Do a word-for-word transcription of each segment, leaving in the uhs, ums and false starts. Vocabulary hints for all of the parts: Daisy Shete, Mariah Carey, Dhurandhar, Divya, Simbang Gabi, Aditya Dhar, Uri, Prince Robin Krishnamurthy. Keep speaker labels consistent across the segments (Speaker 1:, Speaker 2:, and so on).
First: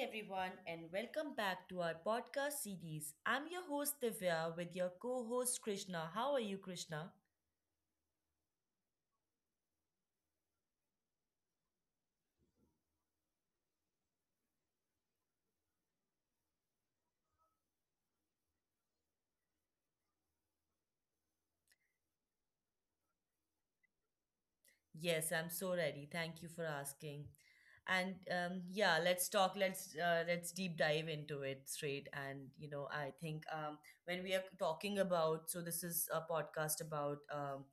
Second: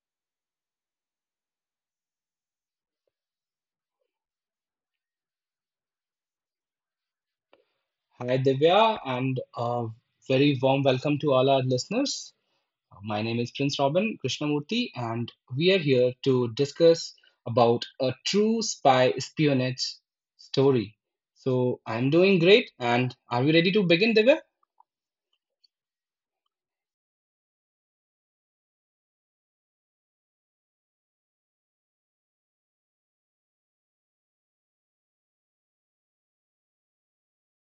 Speaker 1: everyone, and welcome back to our podcast series. I'm your host, Divya, with your co host, Krishna. How are you, Krishna?
Speaker 2: Hi, Divya, and a very warm welcome to all our listeners. My name is Prince Robin Krishnamurthy, and we are here to discuss about a true spy espionage story. So I'm doing great, and are we ready to begin, Divya?
Speaker 1: Yes, I'm so ready. Thank you for asking. And um, yeah, let's talk. Let's uh, let's deep dive into it straight. And you know, I think, um, when we are talking about, so this is a podcast about um,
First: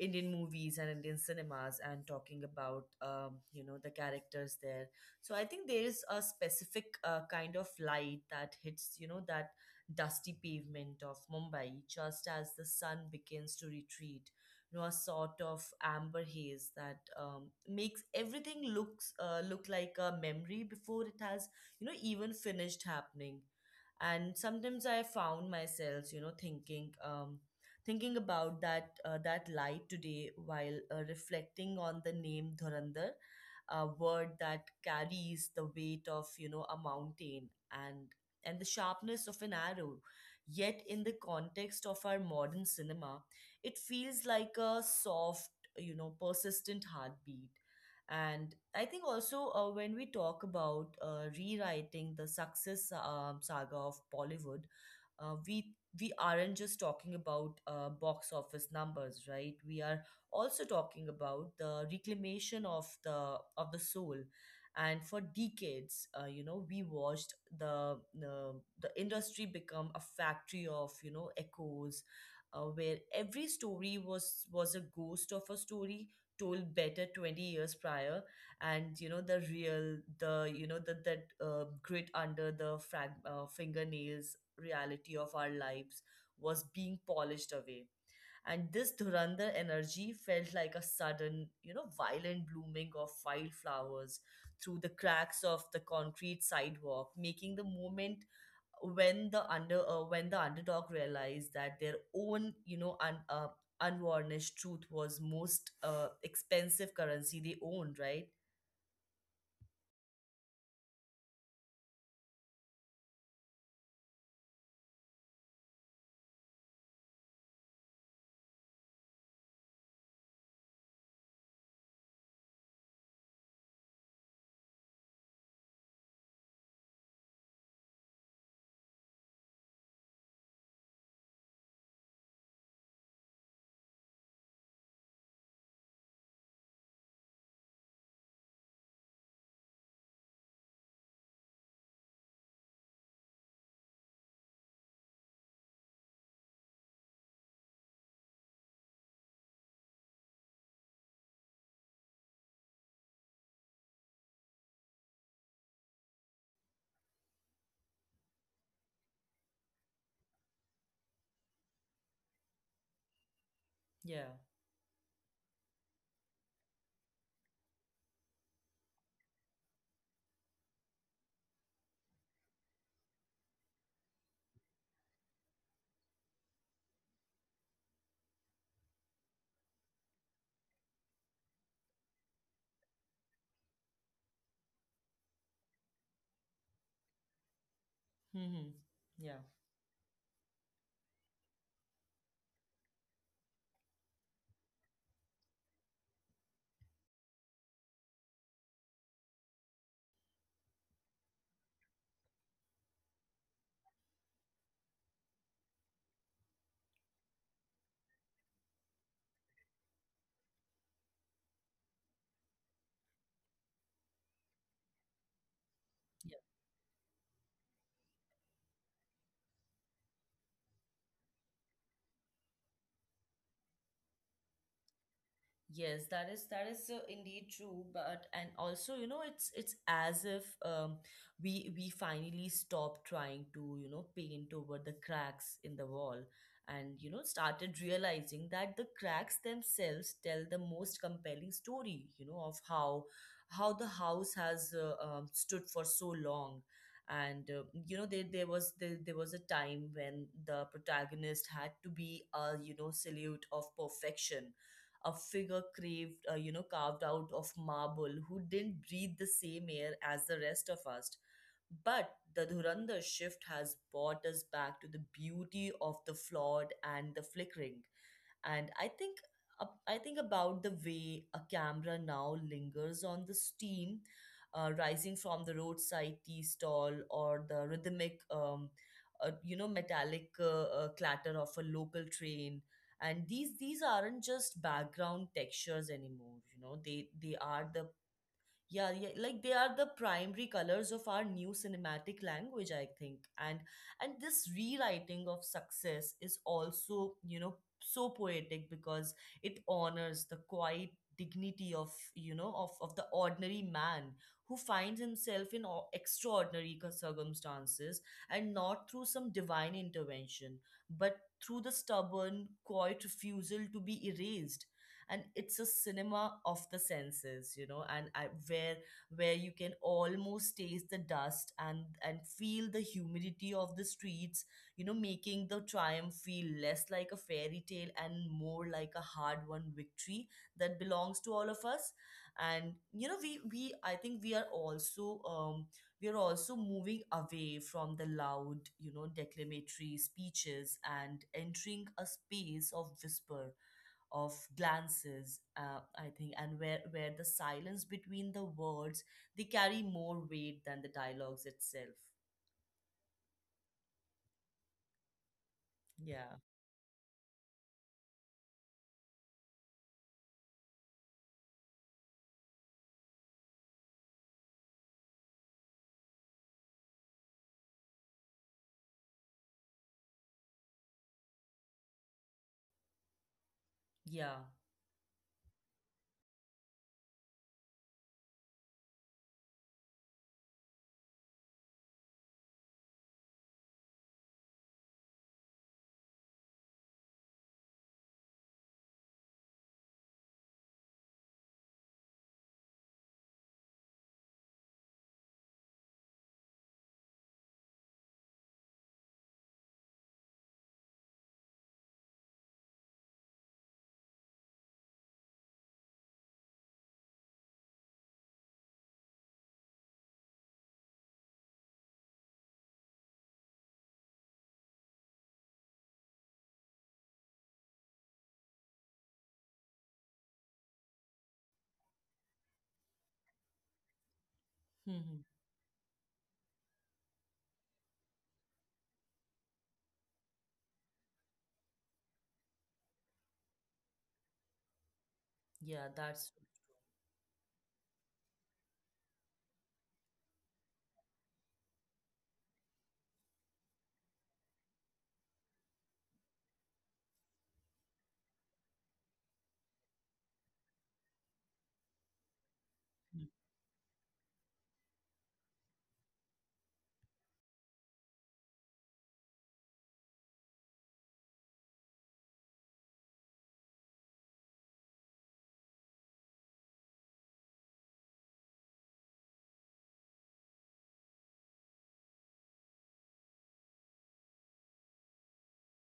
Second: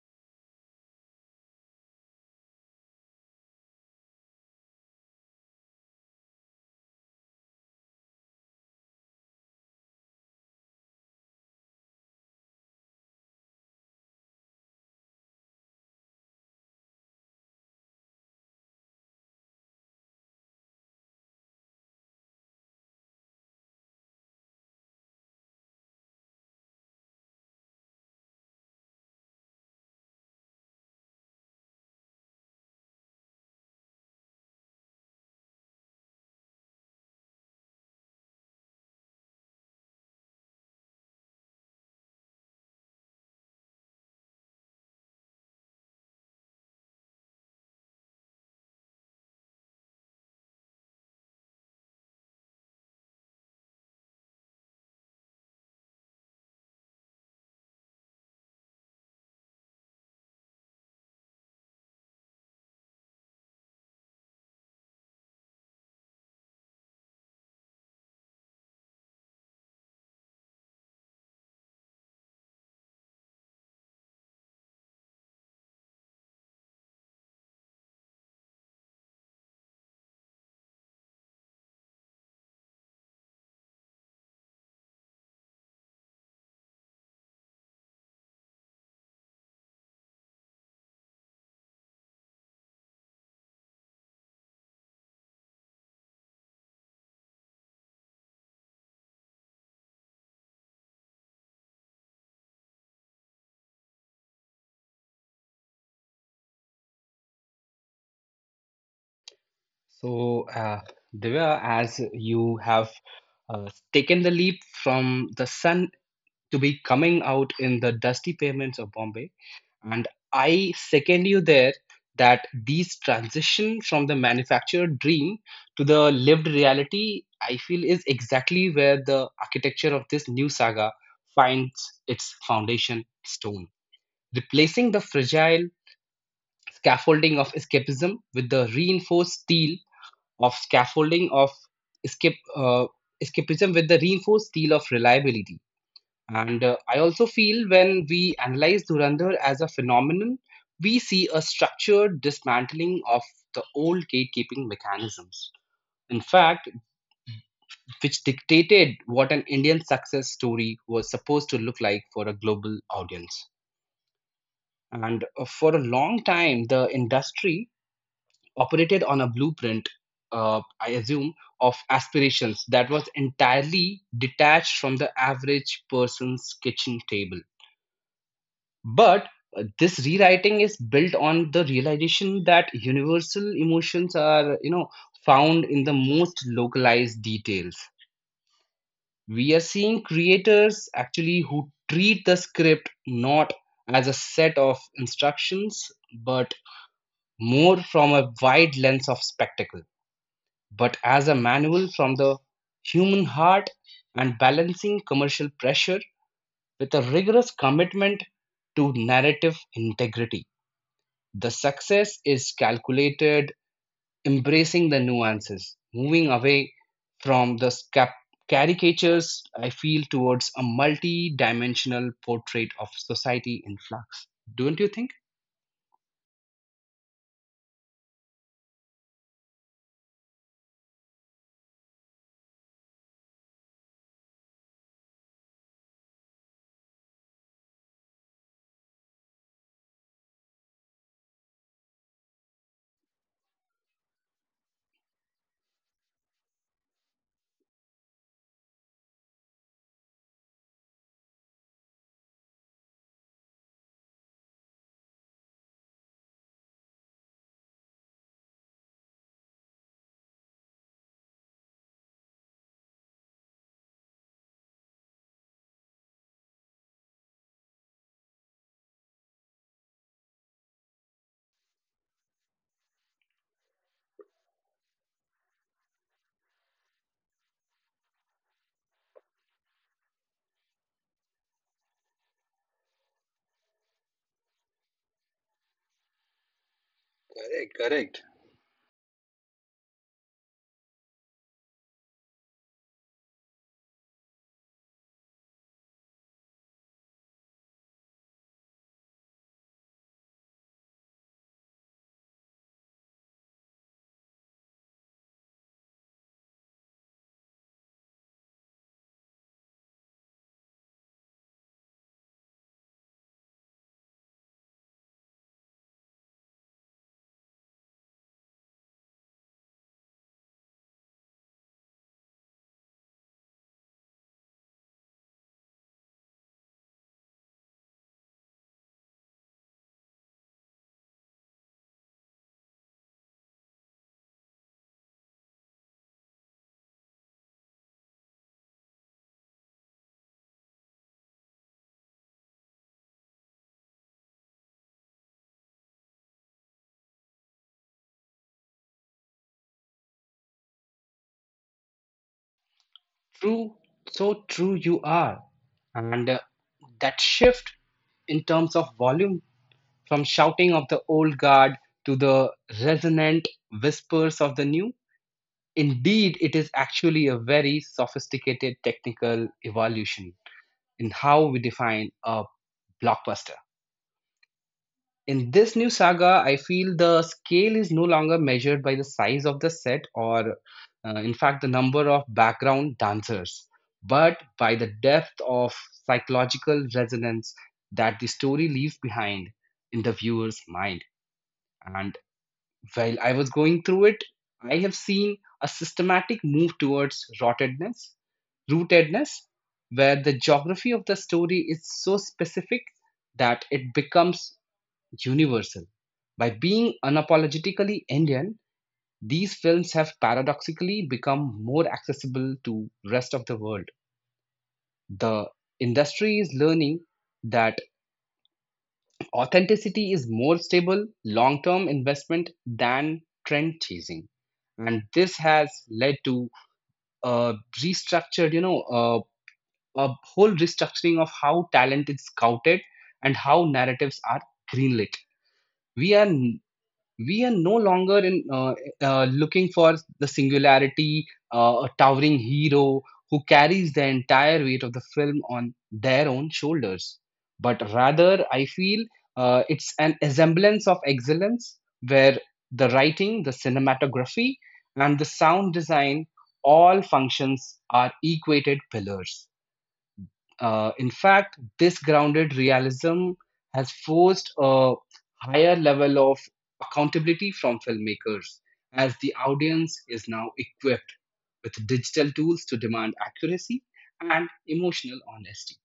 Speaker 1: Indian movies and Indian cinemas, and talking about um, you know the characters there. So I think there is a specific uh, kind of light that hits you know that dusty pavement of Mumbai just as the sun begins to retreat, you know a sort of amber haze that um, makes everything looks uh, look like a memory before it has you know even finished happening. And sometimes I found myself you know thinking um, thinking about that uh, that light today, while uh, reflecting on the name Dhurandhar, a word that carries the weight of you know a mountain and and the sharpness of an arrow. Yet in the context of our modern cinema, it feels like a soft, you know, persistent heartbeat. And I think also uh, when we talk about uh, rewriting the success um, saga of Bollywood, uh, we we aren't just talking about uh, box office numbers, right? We are also talking about the reclamation of the of the soul. And for decades, uh, you know, we watched the uh, the industry become a factory of you know echoes, uh, where every story was was a ghost of a story told better twenty years prior. And you know the real, the you know that that uh, grit under the frag- uh, fingernails reality of our lives was being polished away. And this Dhurandhar energy felt like a sudden, you know, violent blooming of wildflowers through the cracks of the concrete sidewalk, making the moment when the under uh, when the underdog realized that their own you know un, uh, unvarnished truth was most uh, expensive currency they owned, right?
Speaker 2: So, uh, Divya, as you have uh, taken the leap from the sun to be coming out in the dusty pavements of Bombay, and I second you there that these transition from the manufactured dream to the lived reality, I feel is exactly where the architecture of this new saga finds its foundation stone, replacing the fragile scaffolding of escapism with the reinforced steel of scaffolding of escape uh, escapism with the reinforced steel of reliability. And uh, I also feel when we analyze Dhurandhar as a phenomenon, we see a structured dismantling of the old gatekeeping mechanisms. In fact, which dictated what an Indian success story was supposed to look like for a global audience.
Speaker 1: Yeah.
Speaker 2: And uh, for a long time, the industry operated on a blueprint, uh, I assume, of aspirations that was entirely detached from the average person's kitchen table. But uh, this rewriting is built on the realization that universal emotions are, you know, found in the most localized details.
Speaker 1: Hmm. Yeah.
Speaker 2: We are seeing creators actually who treat the script not as a set of instructions, but more from a wide lens of spectacle, but as a manual from the human heart and balancing commercial pressure with a rigorous commitment to narrative integrity. The success is calculated, embracing the nuances, moving away from the scap- caricatures, I feel, towards a multi dimensional portrait of society in flux. Don't you think?
Speaker 1: Yes, that is that is uh, indeed true, but and also you know it's it's as if um, we we finally stop trying to you know paint over the cracks in the wall. And you know started realizing that the cracks themselves tell the most compelling story, you know of how how the house has uh, um, stood for so long. And uh, you know there there was there, there was a time when the protagonist had to be a you know salute of perfection, a figure craved, uh, you know, carved out of marble, who didn't breathe the same air as the rest of us. But the Dhurandhar shift has brought us back to the beauty of the flawed and the flickering. And i think ab- I think about the way a camera now lingers on the steam uh, rising from the roadside tea stall, or the rhythmic um, uh, you know metallic uh, uh, clatter of a local train. And these these aren't just background textures anymore, you know they they are
Speaker 2: Correct,
Speaker 1: the—
Speaker 2: correct.
Speaker 1: Yeah, yeah, like they are the primary colors of our new cinematic language, I think. And and this rewriting of success is also, you know, so poetic, because it honors the quiet dignity of, you know, of, of the ordinary man who finds himself in o- extraordinary cir- circumstances, and not through some divine intervention, but through the stubborn, quiet refusal to be erased. And it's a cinema of the senses, you know and I, where where you can almost taste the dust and and feel the humidity of the streets, you know making the triumph feel less like a fairy tale and more like a hard won victory that belongs to all of us. And you know we we I think we are also um we are also moving away from the loud, you know declamatory speeches, and entering a space of whisper, of glances, uh, I think, and where, where the silence between the words, they carry more weight than the dialogues itself.
Speaker 2: True, so true you are. And
Speaker 1: Yeah,
Speaker 2: uh, that shift in terms of volume from shouting of the old guard to the resonant whispers of the new, indeed, it is actually a very sophisticated technical evolution in how we define a blockbuster.
Speaker 1: yeah.
Speaker 2: In this new saga, I feel the scale is no longer measured by the size of the set or, uh, in fact, the number of background dancers, but by the depth of psychological resonance that the story leaves behind in the viewer's mind. And while I was going through it, I have seen a systematic move towards rottedness, rootedness, where the geography of the story is so specific that it becomes universal. By being unapologetically Indian, these films have paradoxically become more accessible to rest of the world. The industry is learning that authenticity is more stable long-term investment than trend chasing. And
Speaker 1: Hmm.
Speaker 2: this has led to a restructured, you know, uh, a whole restructuring of how talent is scouted and how narratives are greenlit.
Speaker 1: Yeah,
Speaker 2: We
Speaker 1: that's.
Speaker 2: are we are no longer in uh, uh, looking for the singularity, uh, a towering hero who carries the entire weight of the film on their own shoulders, but rather I feel uh, it's an semblance of excellence where the writing, the cinematography, and the sound design all functions are equated pillars. Uh, in fact, this grounded realism has forced a higher level of accountability from filmmakers, as the audience is now equipped with digital tools to demand accuracy and emotional honesty.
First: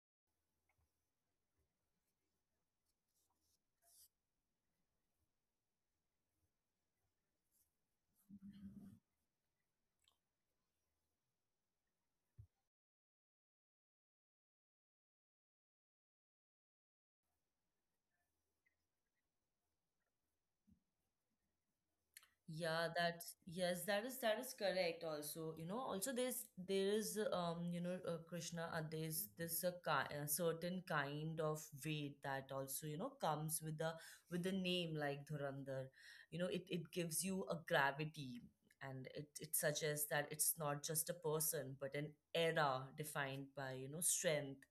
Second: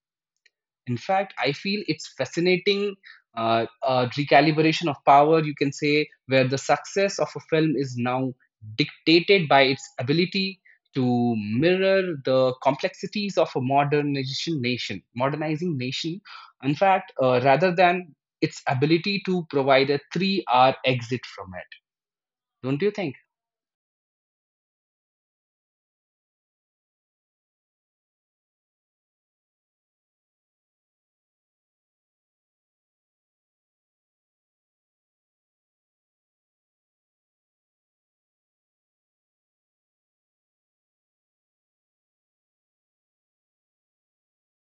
Speaker 2: In fact, I feel it's fascinating uh, uh, recalibration of power, you can say, where the success of a film is now dictated by its ability to mirror the complexities of a modernization nation, modernizing nation. In fact, uh, rather than its ability to provide a three-hour exit from it, don't
Speaker 1: Yeah,
Speaker 2: you think?
Speaker 1: that's yes, that is that is correct also. You know, also, there's there is um, you know, uh, Krishna, uh, there's this a, ki- a certain kind of weight that also, you know, comes with the with the name like Dhurandhar. You know, it it gives you a gravity, and it it suggests that it's not just a person but an era defined by, you know, strength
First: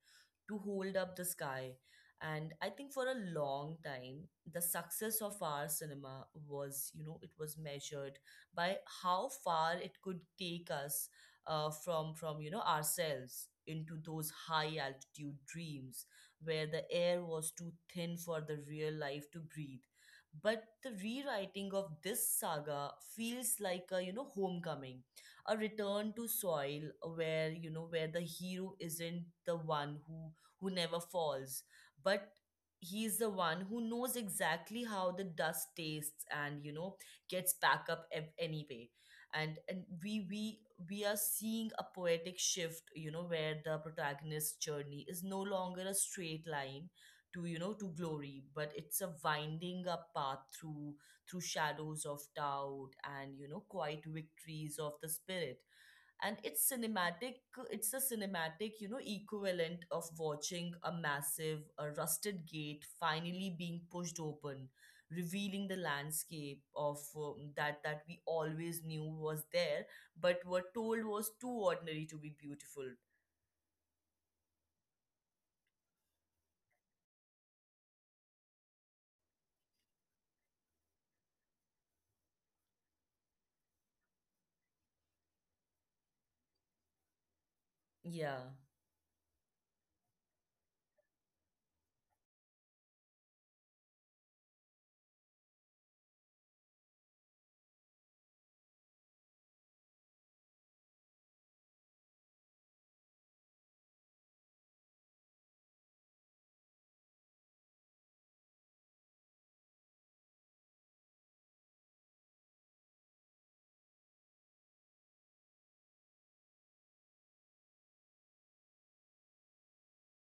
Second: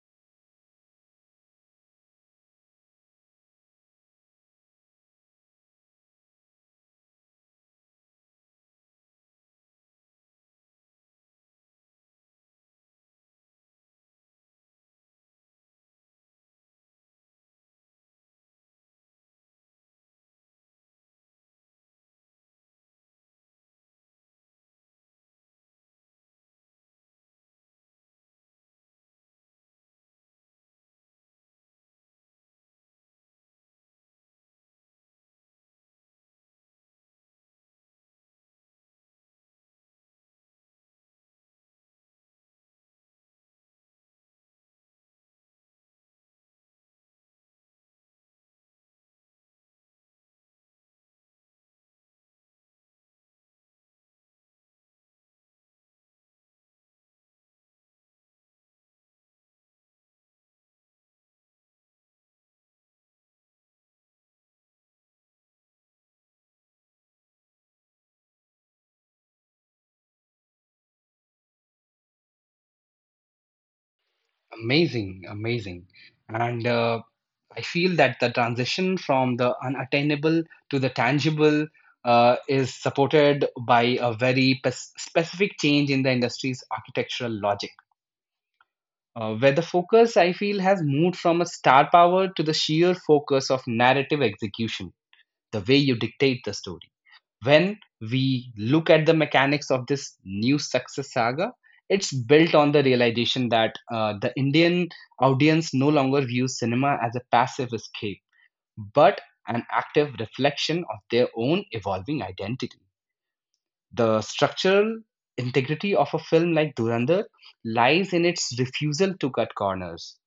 Speaker 1: to hold up the sky. And I think, for a long time, the success of our cinema was, you know, it was measured by how far it could take us uh, from, from, you know, ourselves into those high altitude dreams, where the air was too thin for the real life to breathe. But the rewriting of this saga feels like a, you know, homecoming, a return to soil, where you know where the hero isn't the one who who never falls, but he's the one who knows exactly how the dust tastes, and you know gets back up ev- anyway. And and we we we are seeing a poetic shift, you know where the protagonist's journey is no longer a straight line to, you know to glory, but it's a winding up path through through shadows of doubt, and you know quiet victories of the spirit. And it's cinematic it's a cinematic, you know equivalent of watching a massive, a rusted gate finally being pushed open, revealing the landscape of, um, that that we always knew was there, but were told was too ordinary to be beautiful.
Speaker 2: Amazing, amazing. And uh, I feel that the transition from the unattainable to the tangible uh, is supported by a very pes- specific change in the industry's architectural logic.
Speaker 1: Yeah.
Speaker 2: Uh, where the focus, I feel, has moved from a star power to the sheer focus of narrative execution, the way you dictate the story when we look at the mechanics of this new success saga, it's built on the realization that uh, the Indian audience no longer views cinema as a passive escape, but an active reflection of their own evolving identity. The structural integrity of a film like Durandar lies in its refusal to cut corners,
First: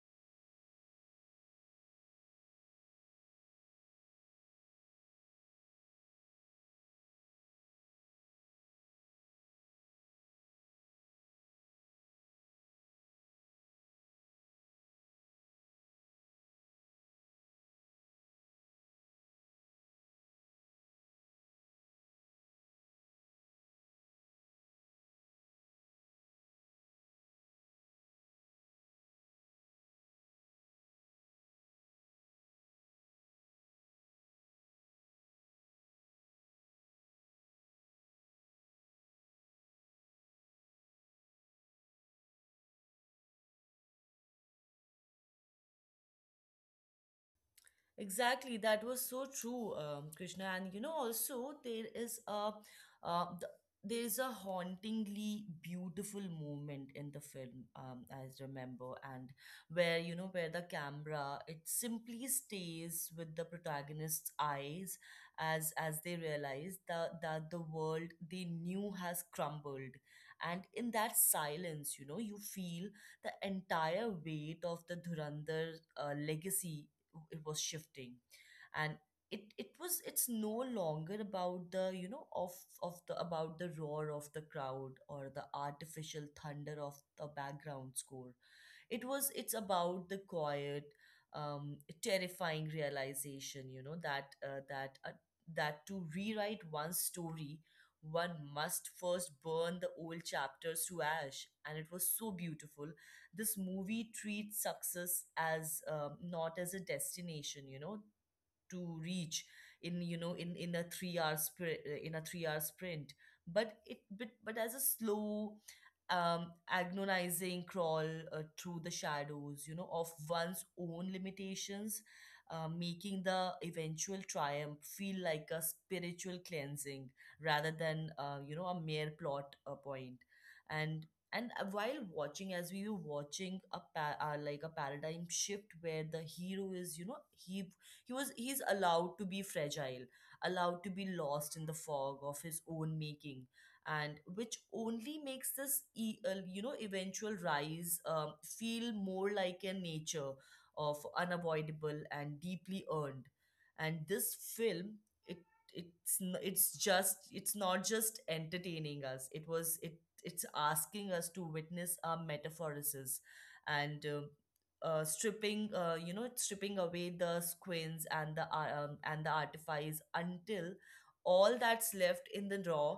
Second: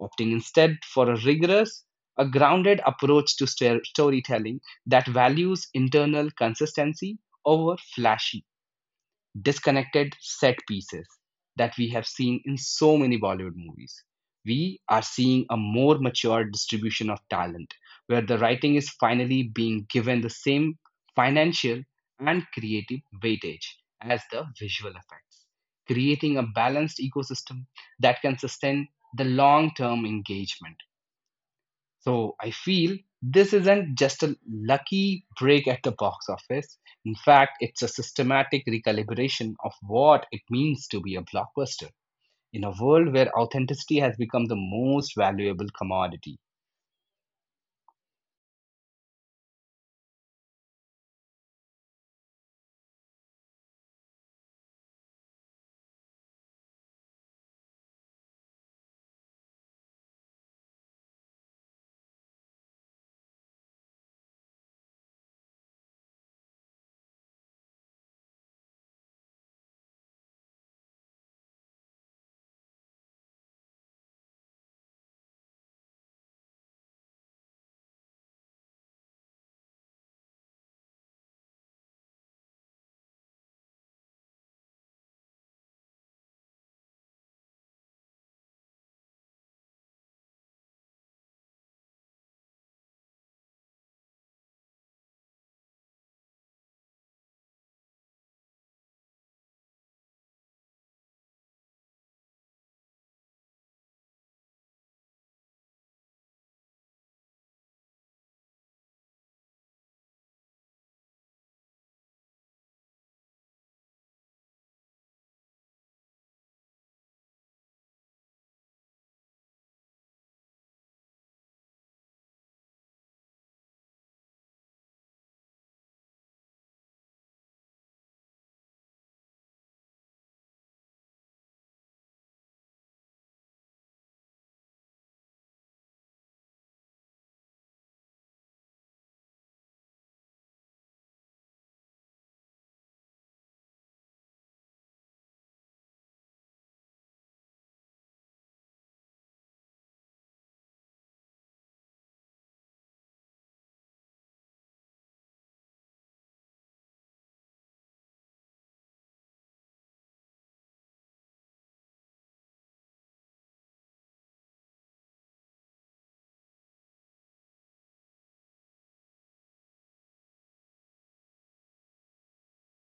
Speaker 2: opting instead for a rigorous, a grounded approach to stor- storytelling that values internal consistency over flashy disconnected set pieces that we have seen in so many Bollywood movies. We are seeing a more mature distribution of talent where the writing is finally being given the same financial and creative weightage as the visual effects, creating a balanced ecosystem that can sustain the long term engagement. So I feel this isn't just a lucky break at the box office. In fact, it's a systematic recalibration of what it means to be a blockbuster in a world where authenticity has become the most valuable commodity.
Speaker 1: Exactly, that was so true, um, Krishna. And you know, also there is a uh, th- there is a hauntingly beautiful moment in the film, um, I remember, and where you know where the camera it simply stays with the protagonist's eyes, as as they realize that that the world they knew has crumbled. And in that silence, you know, you feel the entire weight of the Dhurandhar uh, legacy, it was shifting. And it it was it's no longer about the you know of of the about the roar of the crowd, or the artificial thunder of the background score. It was it's about the quiet, um, terrifying realization, you know that uh, that uh, that to rewrite one's story, one must first burn the old chapters to ash. And it was so beautiful. This movie treats success as um, not as a destination you know to reach in you know in in a three hour sprint, in a three hour sprint but it but, but as a slow, um agonizing crawl uh, through the shadows you know of one's own limitations, uh, making the eventual triumph feel like a spiritual cleansing, rather than uh, you know a mere plot uh, point. And and uh, while watching, as we were watching a pa- uh, like a paradigm shift where the hero is, you know he he was he's allowed to be fragile, allowed to be lost in the fog of his own making, and which only makes this e- uh, you know eventual rise um, feel more like a nature of unavoidable and deeply earned. And this film, it it's n- it's just it's not just entertaining us, it was it it's asking us to witness our metaphorises, and um, uh, stripping uh, you know stripping away the squins, and the ar- um, and the artifice, until all that's left in the raw,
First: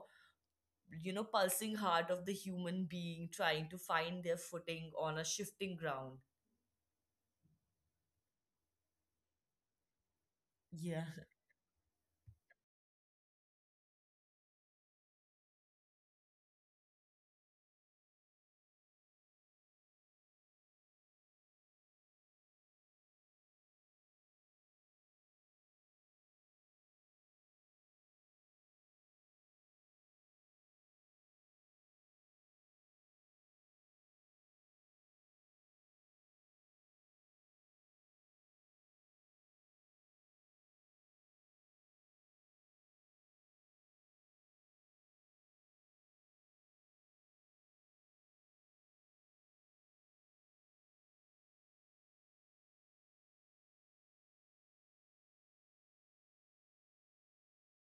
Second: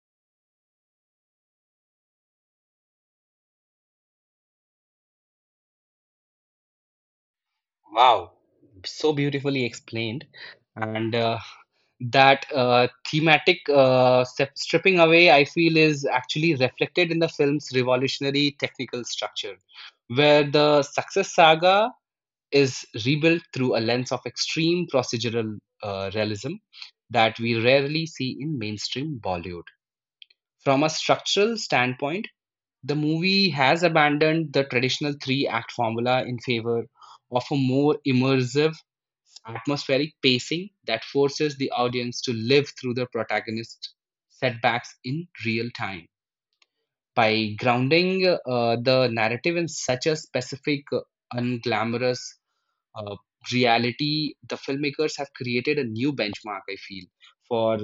Speaker 1: you know pulsing heart of the human being trying to find their footing on a shifting ground.
Speaker 2: Wow, so beautifully explained.
Speaker 1: Yeah.
Speaker 2: And uh, that uh, thematic uh, step- stripping away, I feel, is actually reflected in the film's revolutionary technical structure, where the success saga is rebuilt through a lens of extreme procedural uh, realism that we rarely see in mainstream Bollywood. From a structural standpoint, the movie has abandoned the traditional three act formula in favor of a more immersive, atmospheric pacing that forces the audience to live through the protagonist's setbacks in real time. By grounding uh, the narrative in such a specific, uh, unglamorous uh, reality, the filmmakers have created a new benchmark, I feel, for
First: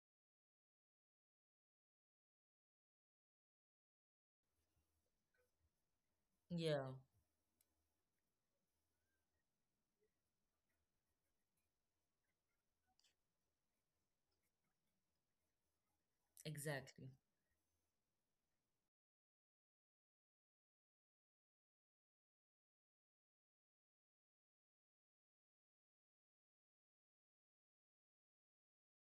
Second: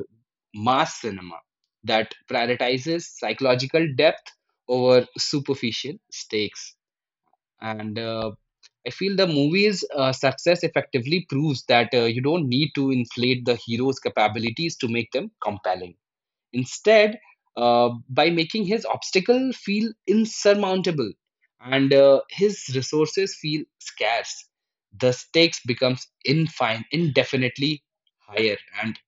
Speaker 2: mass cinema that prioritizes psychological depth over superficial stakes.
Speaker 1: Yeah,
Speaker 2: And uh, I feel the movie's uh, success effectively proves that uh, you don't need to inflate the hero's capabilities to make them compelling.
Speaker 1: exactly.
Speaker 2: Instead, uh, by making his obstacle feel insurmountable and uh, his resources feel scarce, the stakes becomes infine, indefinitely higher. And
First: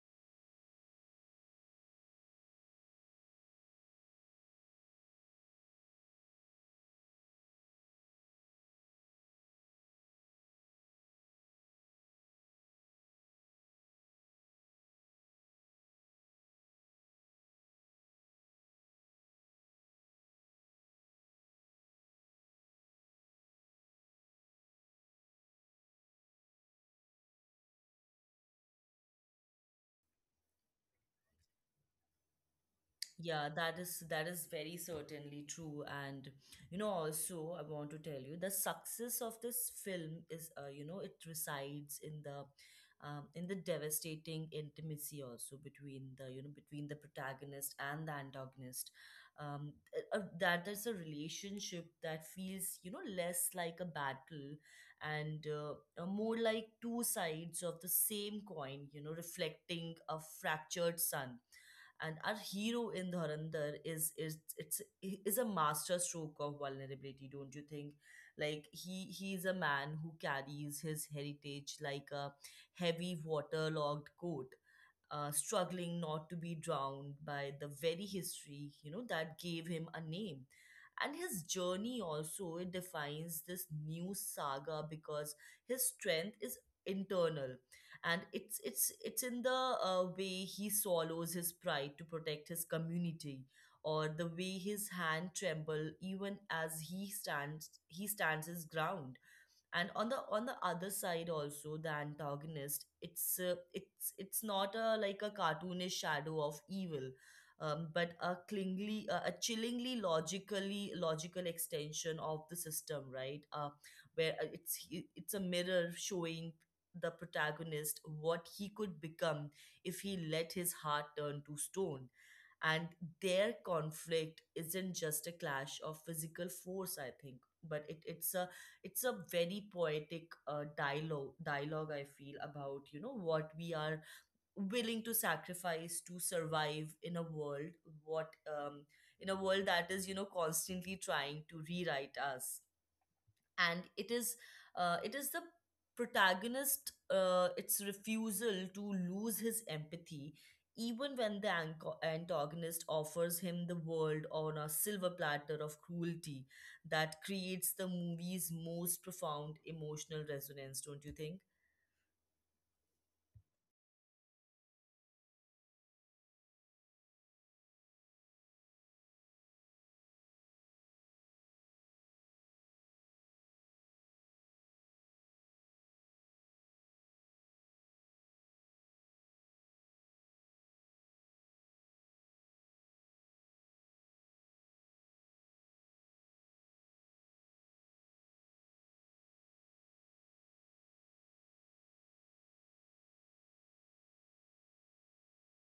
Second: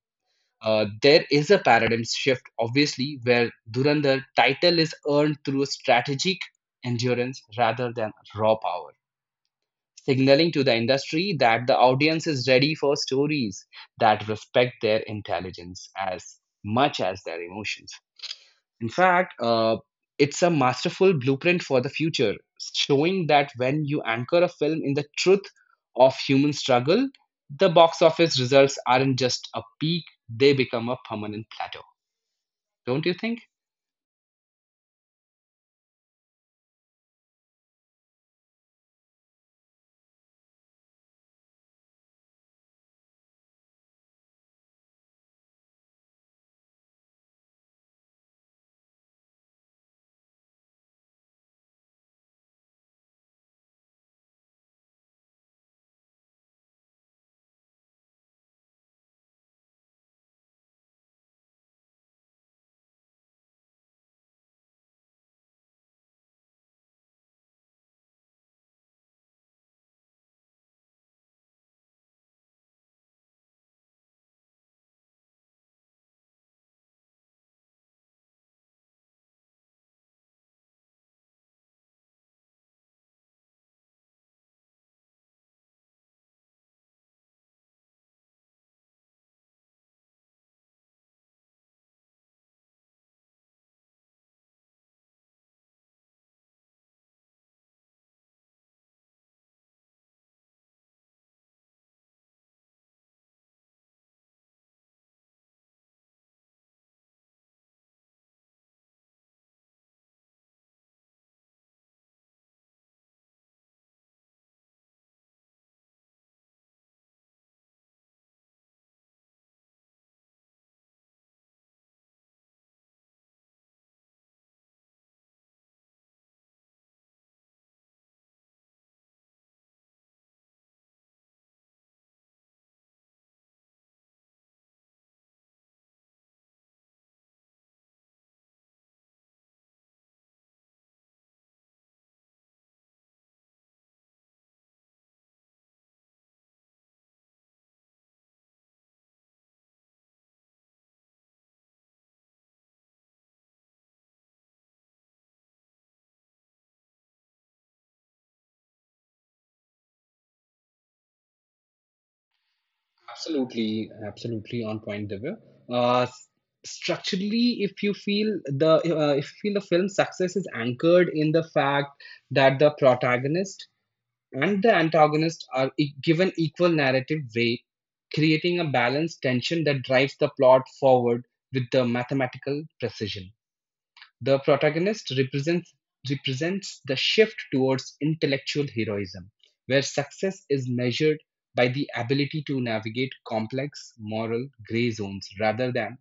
Speaker 2: uh, there is a paradigm shift, obviously, where Durandar title is earned through strategic endurance rather than raw power, signaling to the industry that the audience is ready for stories that respect their intelligence as much as their emotions. In fact, uh, it's a masterful blueprint for the future, showing that when you anchor a film in the truth of human struggle, the box office results aren't just a peak, they become a permanent plateau. Don't you
Speaker 1: Yeah,
Speaker 2: think?
Speaker 1: that is that is very certainly true. And you know, also I want to tell you, the success of this film is uh, you know, it resides in the um, in the devastating intimacy also between the you know between the protagonist and the antagonist. Um, uh, uh, that there's a relationship that feels, you know less like a battle, and uh, uh, more like two sides of the same coin. You know, reflecting a fractured sun. And our hero in Dhurandhar is is it's is a master stroke of vulnerability, don't you think? Like he he is a man who carries his heritage like a heavy waterlogged coat, uh, struggling not to be drowned by the very history, you know, that gave him a name. And his journey also, it defines this new saga, because his strength is internal, and it's it's it's in the uh, way he swallows his pride to protect his community, or the way his hand tremble even as he stands he stands his ground. And on the on the other side also, the antagonist, it's uh, it's it's not a like a cartoonish shadow of evil, um, but a clingly uh, a a chillingly logically logical extension of the system, right? Uh, where uh, it's he- it's a mirror showing the protagonist what he could become if he let his heart turn to stone. And their conflict isn't just a clash of physical force, I think, but it, it's a it's a very poetic uh, dialogue dialogue, I feel, about, you know, what we are willing to sacrifice to survive in a world what um, in a world that is, you know, constantly trying to rewrite us. And it is uh, it is the protagonist, uh, its refusal to lose his empathy, even when the anco- antagonist offers him the world on a silver platter of cruelty, that creates the movie's most profound emotional resonance, don't you think?
Speaker 2: Absolutely, absolutely on point, Divya. Uh, s- Structurally, if you feel the uh, if you feel the film's success is anchored in the fact that the protagonist and the antagonist are e- given equal narrative weight, creating a balanced tension that drives the plot forward with the mathematical precision. The protagonist represents represents the shift towards intellectual heroism, where success is measured by the ability to navigate complex moral gray zones rather than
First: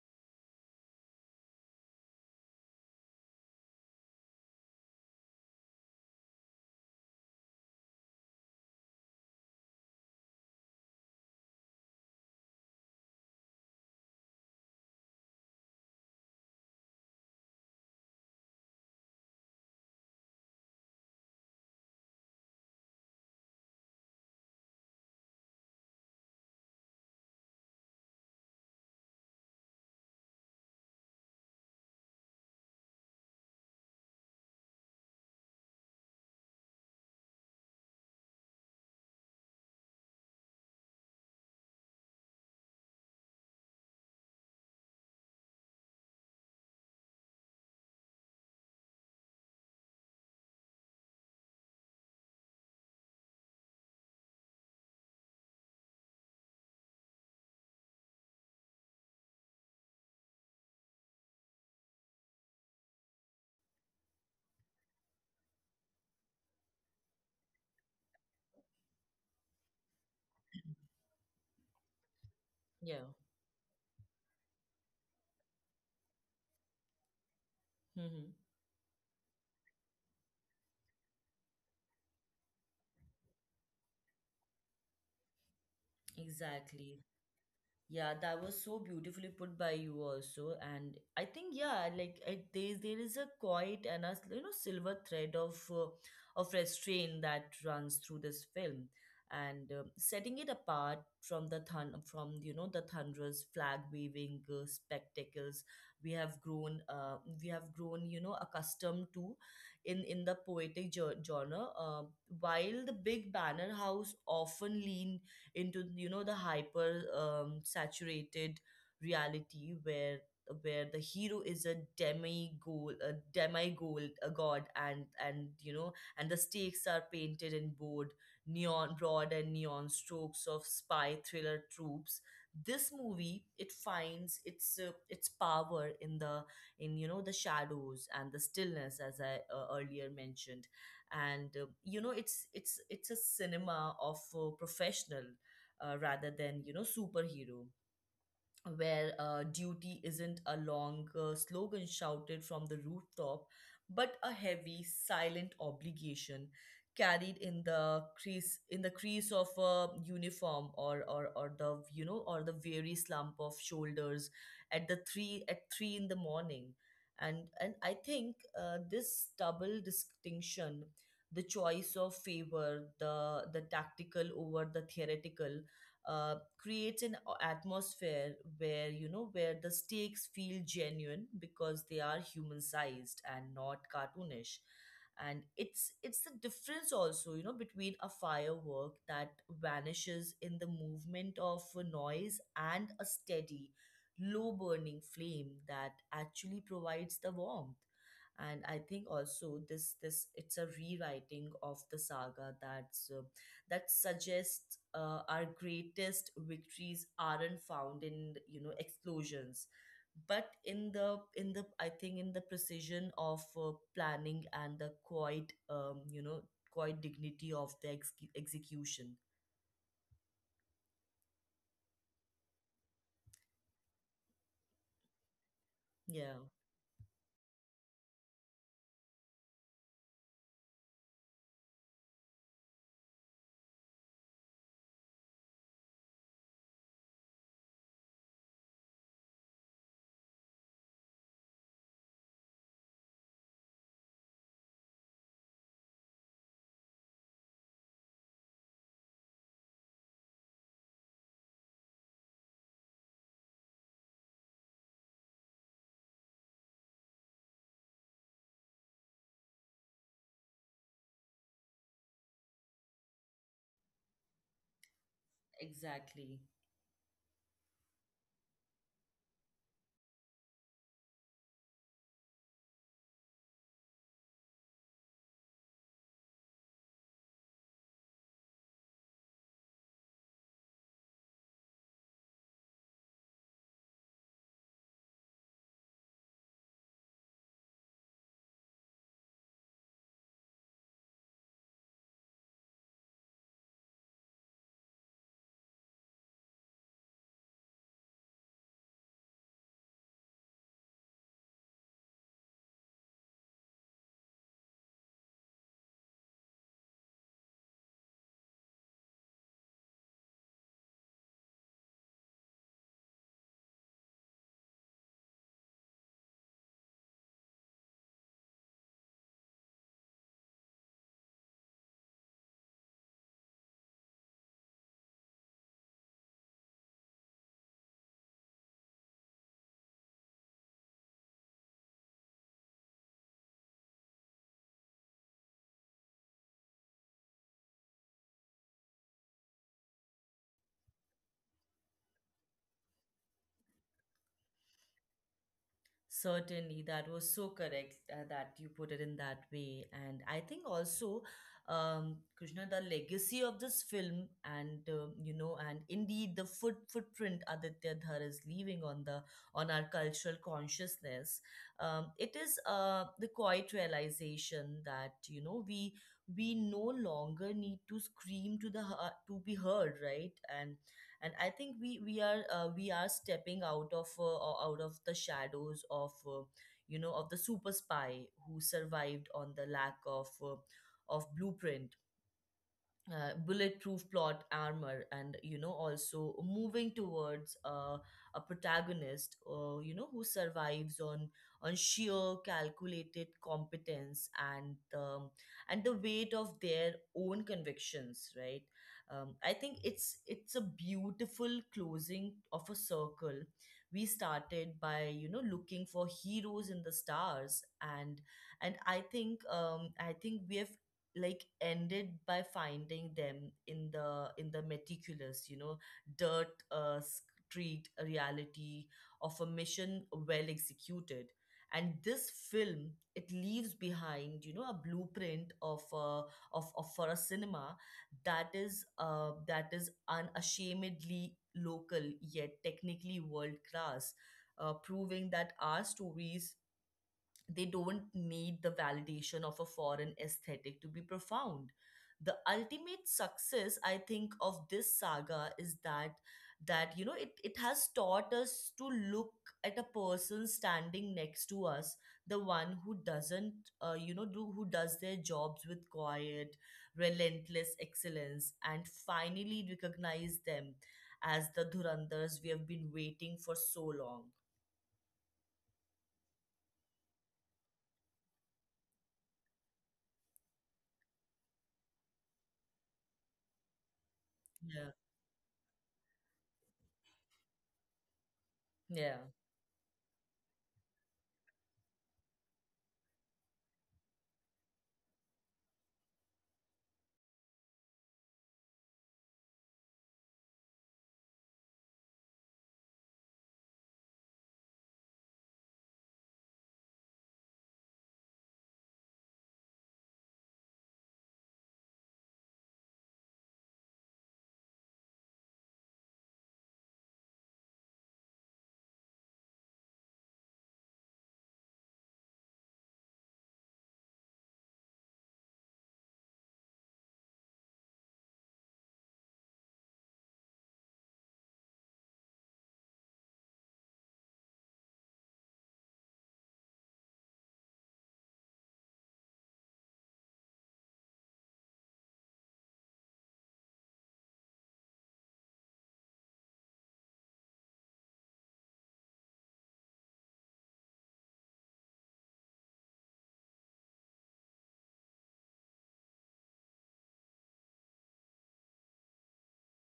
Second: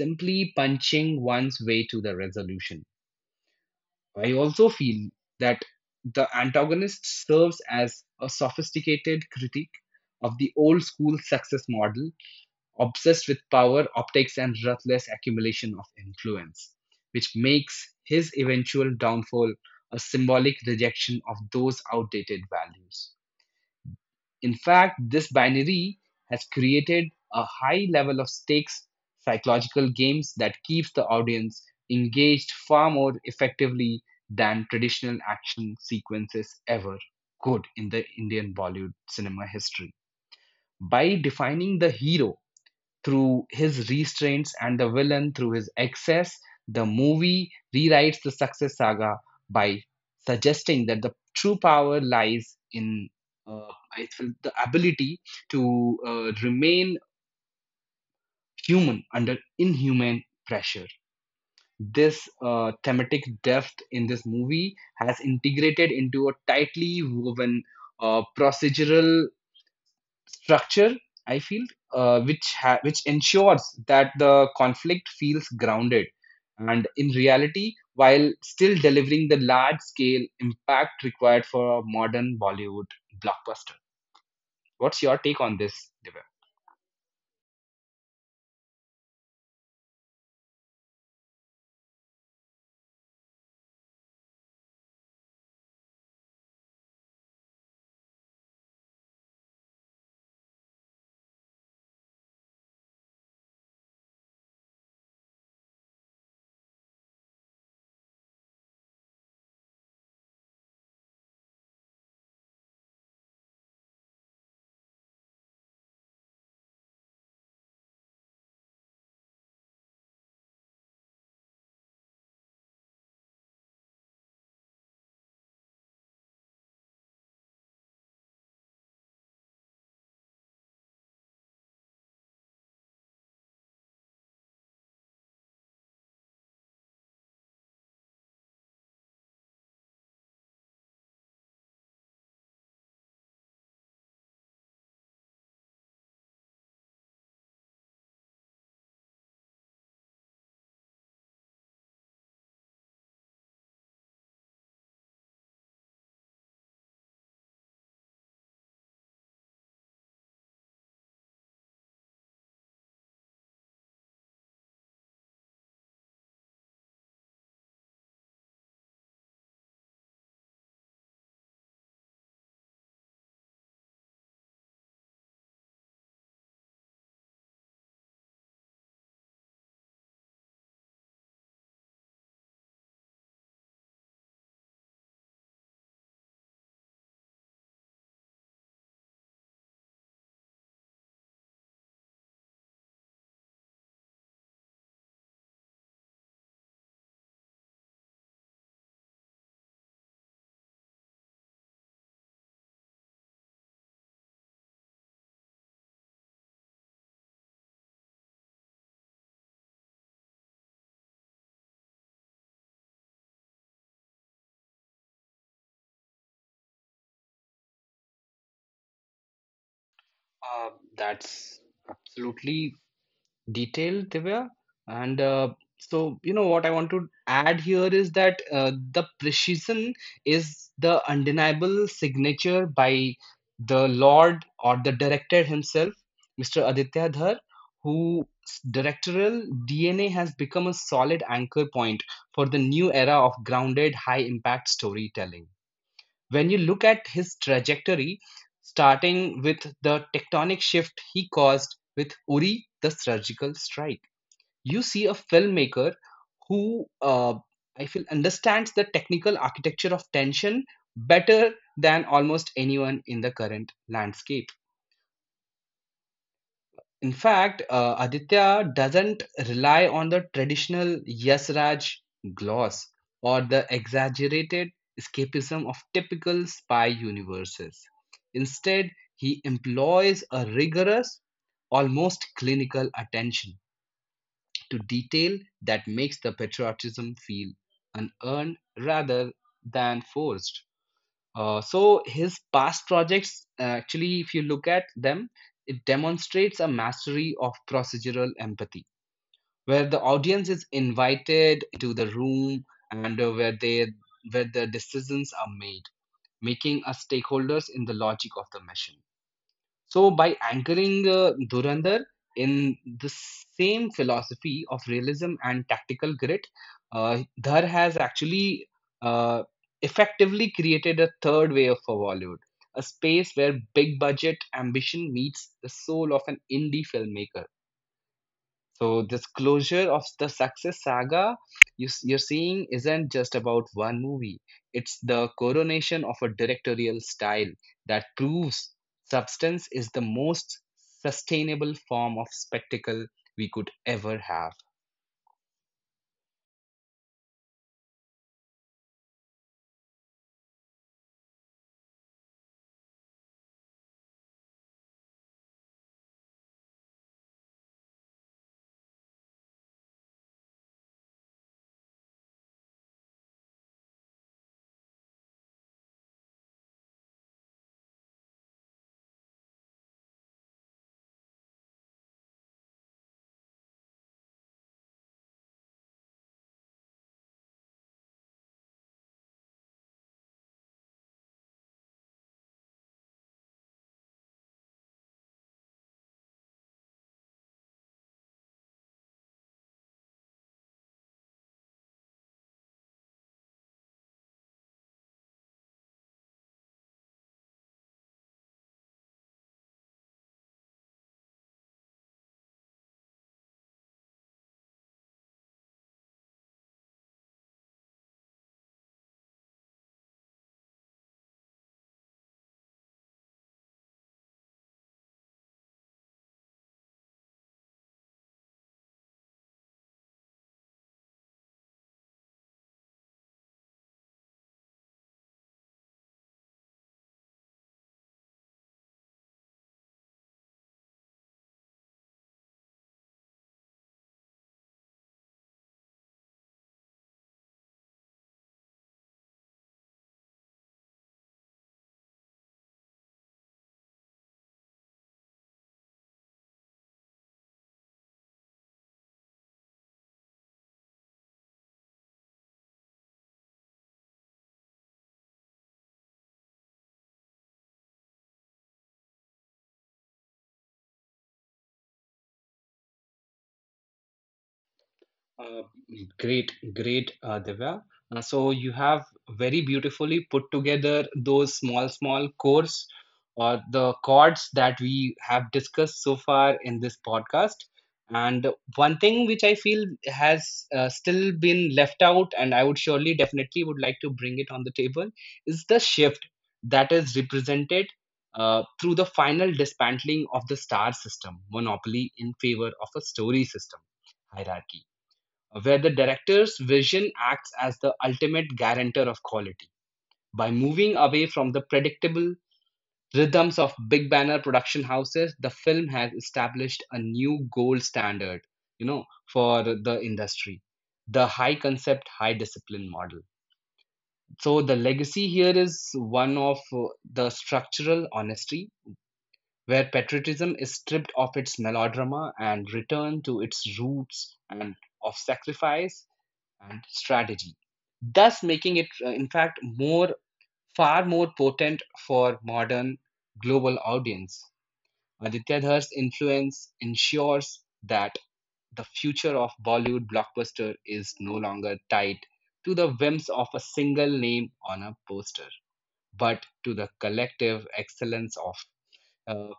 Speaker 2: simply punching one's way to the resolution. I also feel that the antagonist serves as a sophisticated critique of the old school success model, obsessed with power, optics, and ruthless accumulation of influence, which makes his eventual downfall a symbolic rejection of those outdated values. In fact, this binary has created a high level of stakes psychological games that keeps the audience engaged far more effectively than traditional action sequences ever could in the Indian Bollywood cinema history. By defining the hero through his restraints and the villain through his excess, the movie rewrites the success saga by suggesting that the true power lies in uh, I feel the ability to uh, remain human under inhuman pressure. This uh, thematic depth in this movie has integrated into a tightly woven uh, procedural structure, I feel, uh, which ha- which
Speaker 1: Yeah.
Speaker 2: ensures that the conflict feels grounded and in reality, while
Speaker 1: Hmm.
Speaker 2: still delivering the large scale impact required for a modern bollywood blockbuster. What's your take on this, Divya?
Speaker 1: Exactly. Yeah, that was so beautifully put by you also, and I think, yeah, like, it, there there is a quiet and a, you know, silver thread of uh, of restraint that runs through this film, and um setting it apart from the thun- from you know, the thunderous, flag waving uh, spectacles we have grown, uh, we have grown you know, accustomed to in in the poetic jo- genre, uh, while the big banner house often leaned into, you know, the hyper um, saturated reality where where the hero is a demi gold a demi gold a god, and and, you know, and the stakes are painted in bold neon, broad and neon strokes of spy thriller tropes. This movie, it finds its uh, its power in the, in you know, the shadows and the stillness, as I uh, earlier mentioned. And uh, you know, it's it's it's a cinema of uh, professional, uh, rather than, you know, superhero, where uh, duty isn't a long, uh, slogan shouted from the rooftop, but a heavy silent obligation carried in the crease, in the crease of a uniform, or or or the you know or the weary slump of shoulders at the 3 at three in the morning. And and I think, uh, this double distinction, the choice of favor the the tactical over the theoretical, uh, creates an a- atmosphere where, you know, where the stakes feel genuine because they are human sized and not cartoonish. And it's it's the difference, also, you know, between a firework that vanishes in the movement of a noise and a steady low burning flame that actually provides the warmth. And I think also, this this, it's a rewriting of the saga that's uh, that suggests, uh, our greatest victories aren't found in, you know, explosions, but in the, in the I think, in the precision of uh, planning and the quiet, um, you know, quiet dignity of the ex- execution.
Speaker 2: Uh, that's absolutely detailed, Divya. And uh,
Speaker 1: Yeah.
Speaker 2: so, you know, what I want to add here is that uh, the precision is the undeniable signature by the Lord or the director himself, Mister Aditya Dhar, whose directorial D N A has become a solid anchor point for the new era of grounded, high impact storytelling when you look at his trajectory, starting with the tectonic shift he caused with Uri, the surgical strike. You see a filmmaker who, uh, I feel, understands the technical architecture of tension better than almost anyone in the current landscape.
Speaker 1: Exactly.
Speaker 2: In fact, uh, Aditya doesn't rely on the traditional yes Raj gloss or the exaggerated escapism of typical spy universes. Instead, he employs a rigorous, almost clinical attention to detail that makes the patriotism feel unearned rather than forced. Uh, so his past projects, uh, actually, if you look at them, it demonstrates a mastery of procedural empathy, where the audience is invited into the room and uh, where they where the decisions are made, making us stakeholders in the logic of the machine. So by anchoring uh, Dhurandhar in the same philosophy of realism and tactical grit, uh, Dhar has actually uh, effectively created a third way for Bollywood, a space where big budget ambition meets the soul of an indie filmmaker, so this closure of the success saga you, s- you're seeing isn't just about one movie. It's the coronation of a directorial style that proves substance is the most sustainable form of spectacle we could ever have.
Speaker 1: Certainly, that was so correct, uh, that you put it in that way. And I think also, um, Krishna, the legacy of this film, and, um, you know, and indeed the foot footprint Aditya Dhar is leaving on the, on our cultural consciousness, um, it is, uh, the quiet realization that, you know, we we no longer need to scream to the hea- to be heard, right? And and I think we we are uh, we are stepping out of uh, o- out of the shadows of, uh, you know, of the super spy who survived on the lack of, uh, of blueprint, uh, bulletproof plot armor, and, you know, also moving towards, uh, a protagonist, uh, you know, who survives on on sheer calculated competence, and, um, and the weight of their own convictions, right. um, I think it's it's a beautiful closing of a circle. We started by, you know, looking for heroes in the stars, and and I think, um, i think we have, like, ended by finding them in the, in the meticulous, you know, dirt, uh, street reality of a mission well executed. And this film, it leaves behind, you know, a blueprint of, uh, of, of for a cinema that is, uh, that is unashamedly local yet technically world class uh, proving that our stories, they don't need the validation of a foreign aesthetic to be profound. The ultimate success, I think, of this saga is that that, you know, it, it has taught us to look at a person standing next to us, the one who doesn't uh, you know do who does their jobs with quiet, relentless excellence, and finally recognize them as the Dhurandhars we have been waiting for so long.
Speaker 2: Uh, great, great, uh, Divya. Uh, so you have very beautifully put together those small, small chords or the chords
Speaker 1: Yeah.
Speaker 2: that we have discussed so far in this podcast. And
Speaker 1: Yeah.
Speaker 2: one thing which I feel has uh, still been left out, and I would surely, definitely would like to bring it on the table, is the shift that is represented uh, through the final dismantling of the star system monopoly in favor of a story system hierarchy where the director's vision acts as the ultimate guarantor of quality. By moving away from the predictable rhythms of big banner production houses, the film has established a new gold standard, you know, for the industry. The high concept, high discipline model. So the legacy here is one of uh, the structural honesty, where patriotism is stripped of its melodrama and returned to its roots and of sacrifice and strategy, thus making it, uh, in fact, more far more potent for modern global audience. Aditya Dhar's influence ensures that the future of Bollywood blockbuster is no longer tied to the whims of a single name on a poster, but to the collective excellence of uh,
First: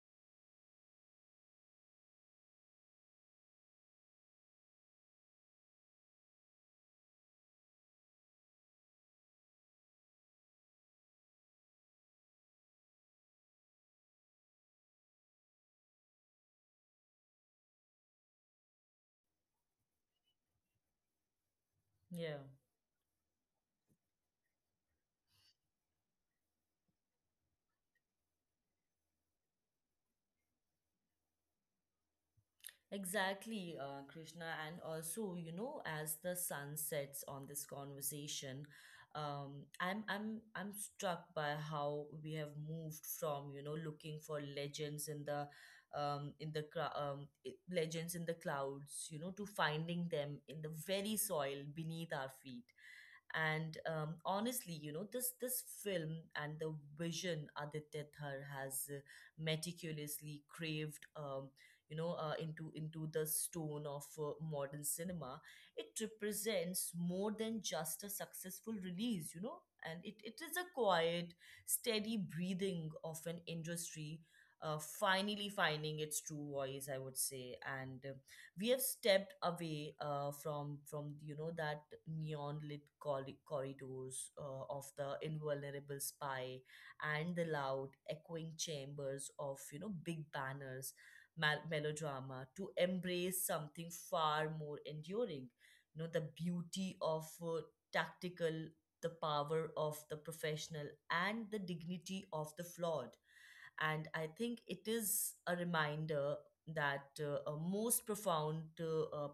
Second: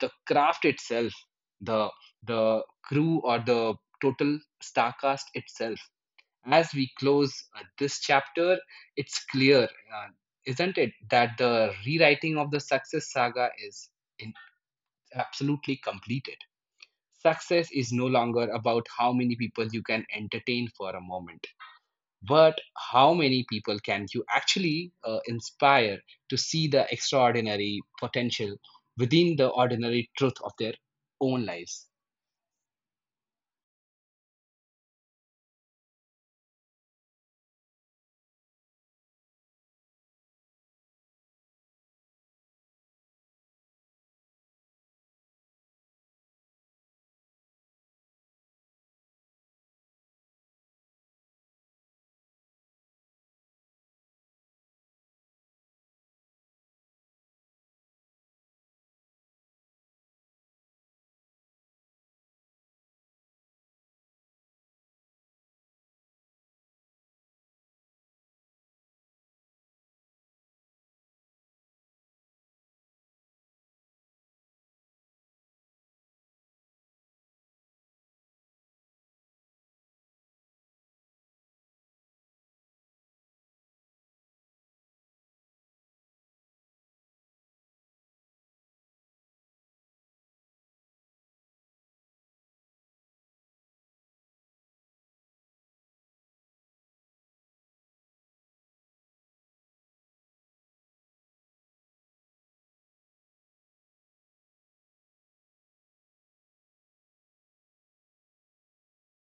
Speaker 2: the craft itself, the the crew or the total star cast itself as we close uh, this chapter, it's clear, uh, isn't it, that the rewriting of the success saga is in- absolutely completed. Success is no longer about how many people you can entertain for a moment,
Speaker 1: Yeah.
Speaker 2: but how many people can you actually uh, inspire to see the extraordinary potential within the ordinary truth of their own lives.
Speaker 1: Exactly, uh, Krishna. And also, you know, as the sun sets on this conversation, um, I'm I'm I'm struck by how we have moved from, you know, looking for legends in the, um, in the cra- um, i- legends in the clouds, you know, to finding them in the very soil beneath our feet. And, um, honestly, you know, this this film and the vision Aditya Thar has uh, meticulously craved, um, you know, uh, into into the stone of uh, modern cinema, it represents more than just a successful release, you know. And it, it is a quiet, steady breathing of an industry, uh, finally finding its true voice, I would say. And, uh, we have stepped away, uh, from from you know, that neon lit corri- corridors, uh, of the invulnerable spy and the loud echoing chambers of, you know, big banners mal- melodrama, to embrace something far more enduring, you know, the beauty of, uh, tactical, the power of the professional, and the dignity of the flawed. And I think it is a reminder that, uh, a most profound, uh, uh,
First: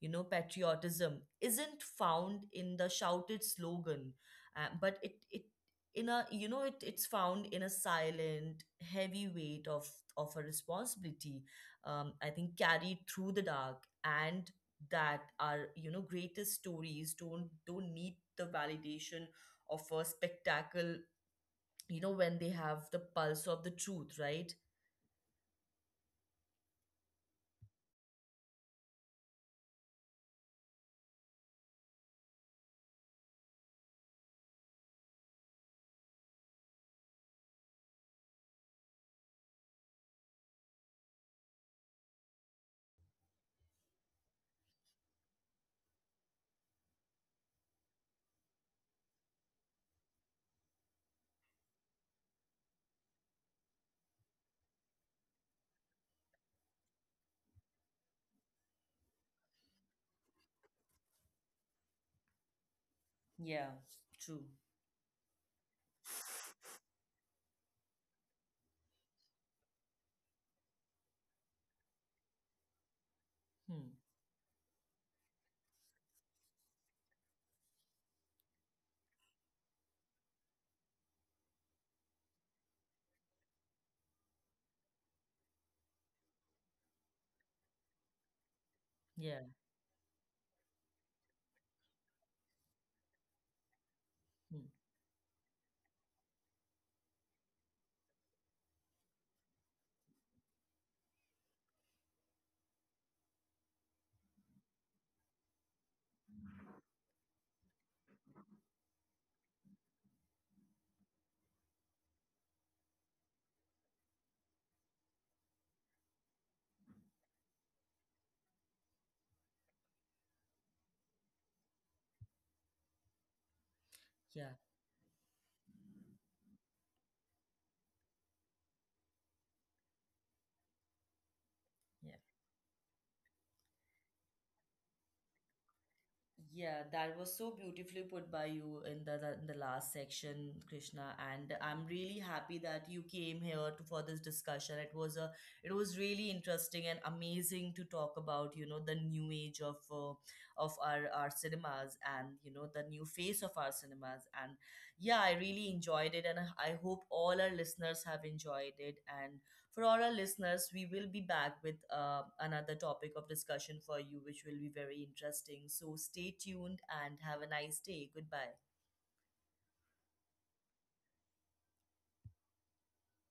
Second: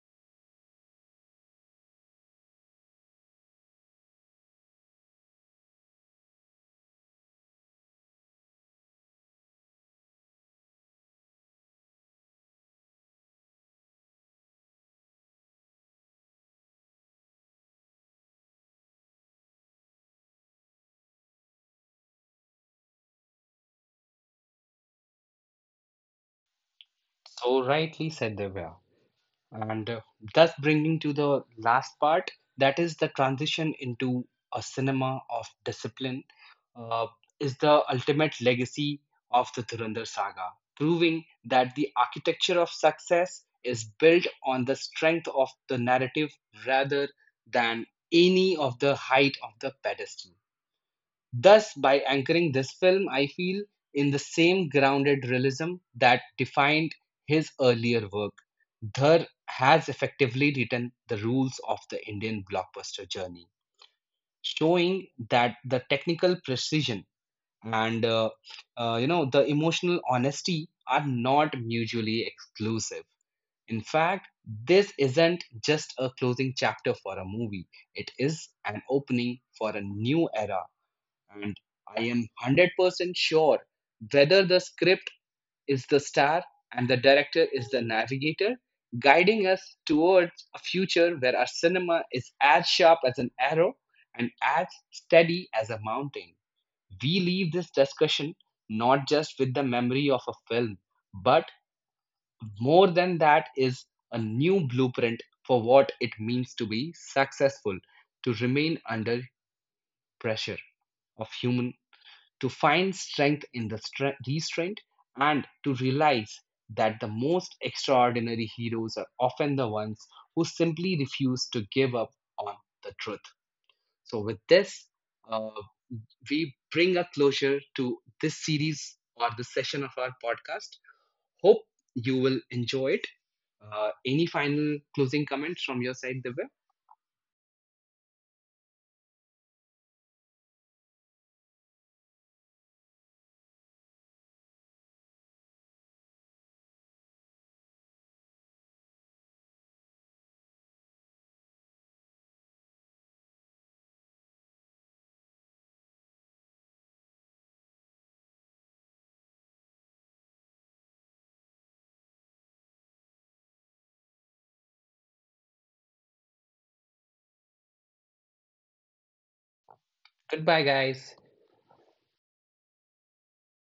Speaker 1: you know, patriotism isn't found in the shouted slogan, uh, but it it in a, you know, it it's found in a silent, heavy weight of of a responsibility. Um, I think, carried through the dark, and that our, you know, greatest stories don't don't need the validation of a spectacle, you know, when they have the pulse of the truth, right?
Speaker 2: So rightly said, Divya. And uh, thus bringing to the last part, that is the transition into a cinema of discipline, uh, is the ultimate legacy of the Dhurandhar saga, proving that the architecture of success is built on the strength of the narrative rather than any of the height of the pedestal. Thus, by anchoring this film, I feel in the same grounded realism that defined his earlier work, Dhar has effectively written the rules of the Indian blockbuster journey,
Speaker 1: Yeah, true.
Speaker 2: showing that the technical precision and uh, uh, you know the emotional honesty are not mutually exclusive. In
Speaker 1: Hmm.
Speaker 2: fact, this isn't just a closing chapter for a movie; it is an opening for a new era and I am one hundred percent sure whether the script is the star and the director is the navigator,
Speaker 1: Yeah.
Speaker 2: guiding us towards a future where our cinema is as sharp as an arrow and
Speaker 1: Hmm.
Speaker 2: as steady as a mountain. We leave this discussion not just with the memory of a film, but more than that is a new blueprint for what it means to be successful, to remain under pressure of human to find strength in the stre- restraint and to realize that the most extraordinary heroes are often the ones who simply refuse to give up on the truth. So, with
Speaker 1: Yeah.
Speaker 2: this, uh, we bring a closure to this series or the session of our podcast. Hope
Speaker 1: Yeah.
Speaker 2: you will enjoy it. Uh, any final closing comments from your side, Divya?
Speaker 1: Yeah, that was so beautifully put by you in the, the in the last section, Krishna. And I'm really happy that you came here to, for this discussion. It was a it was really interesting and amazing to talk about, you know, the new age of, uh, of our our cinemas, and, you know, the new face of our cinemas. And, yeah, I really enjoyed it, and I I hope all our listeners have enjoyed it. And for all our listeners, we will be back with, uh, another topic of discussion for you, which will be very interesting. So stay tuned, and have a nice day. Goodbye.
Speaker 2: Goodbye, guys.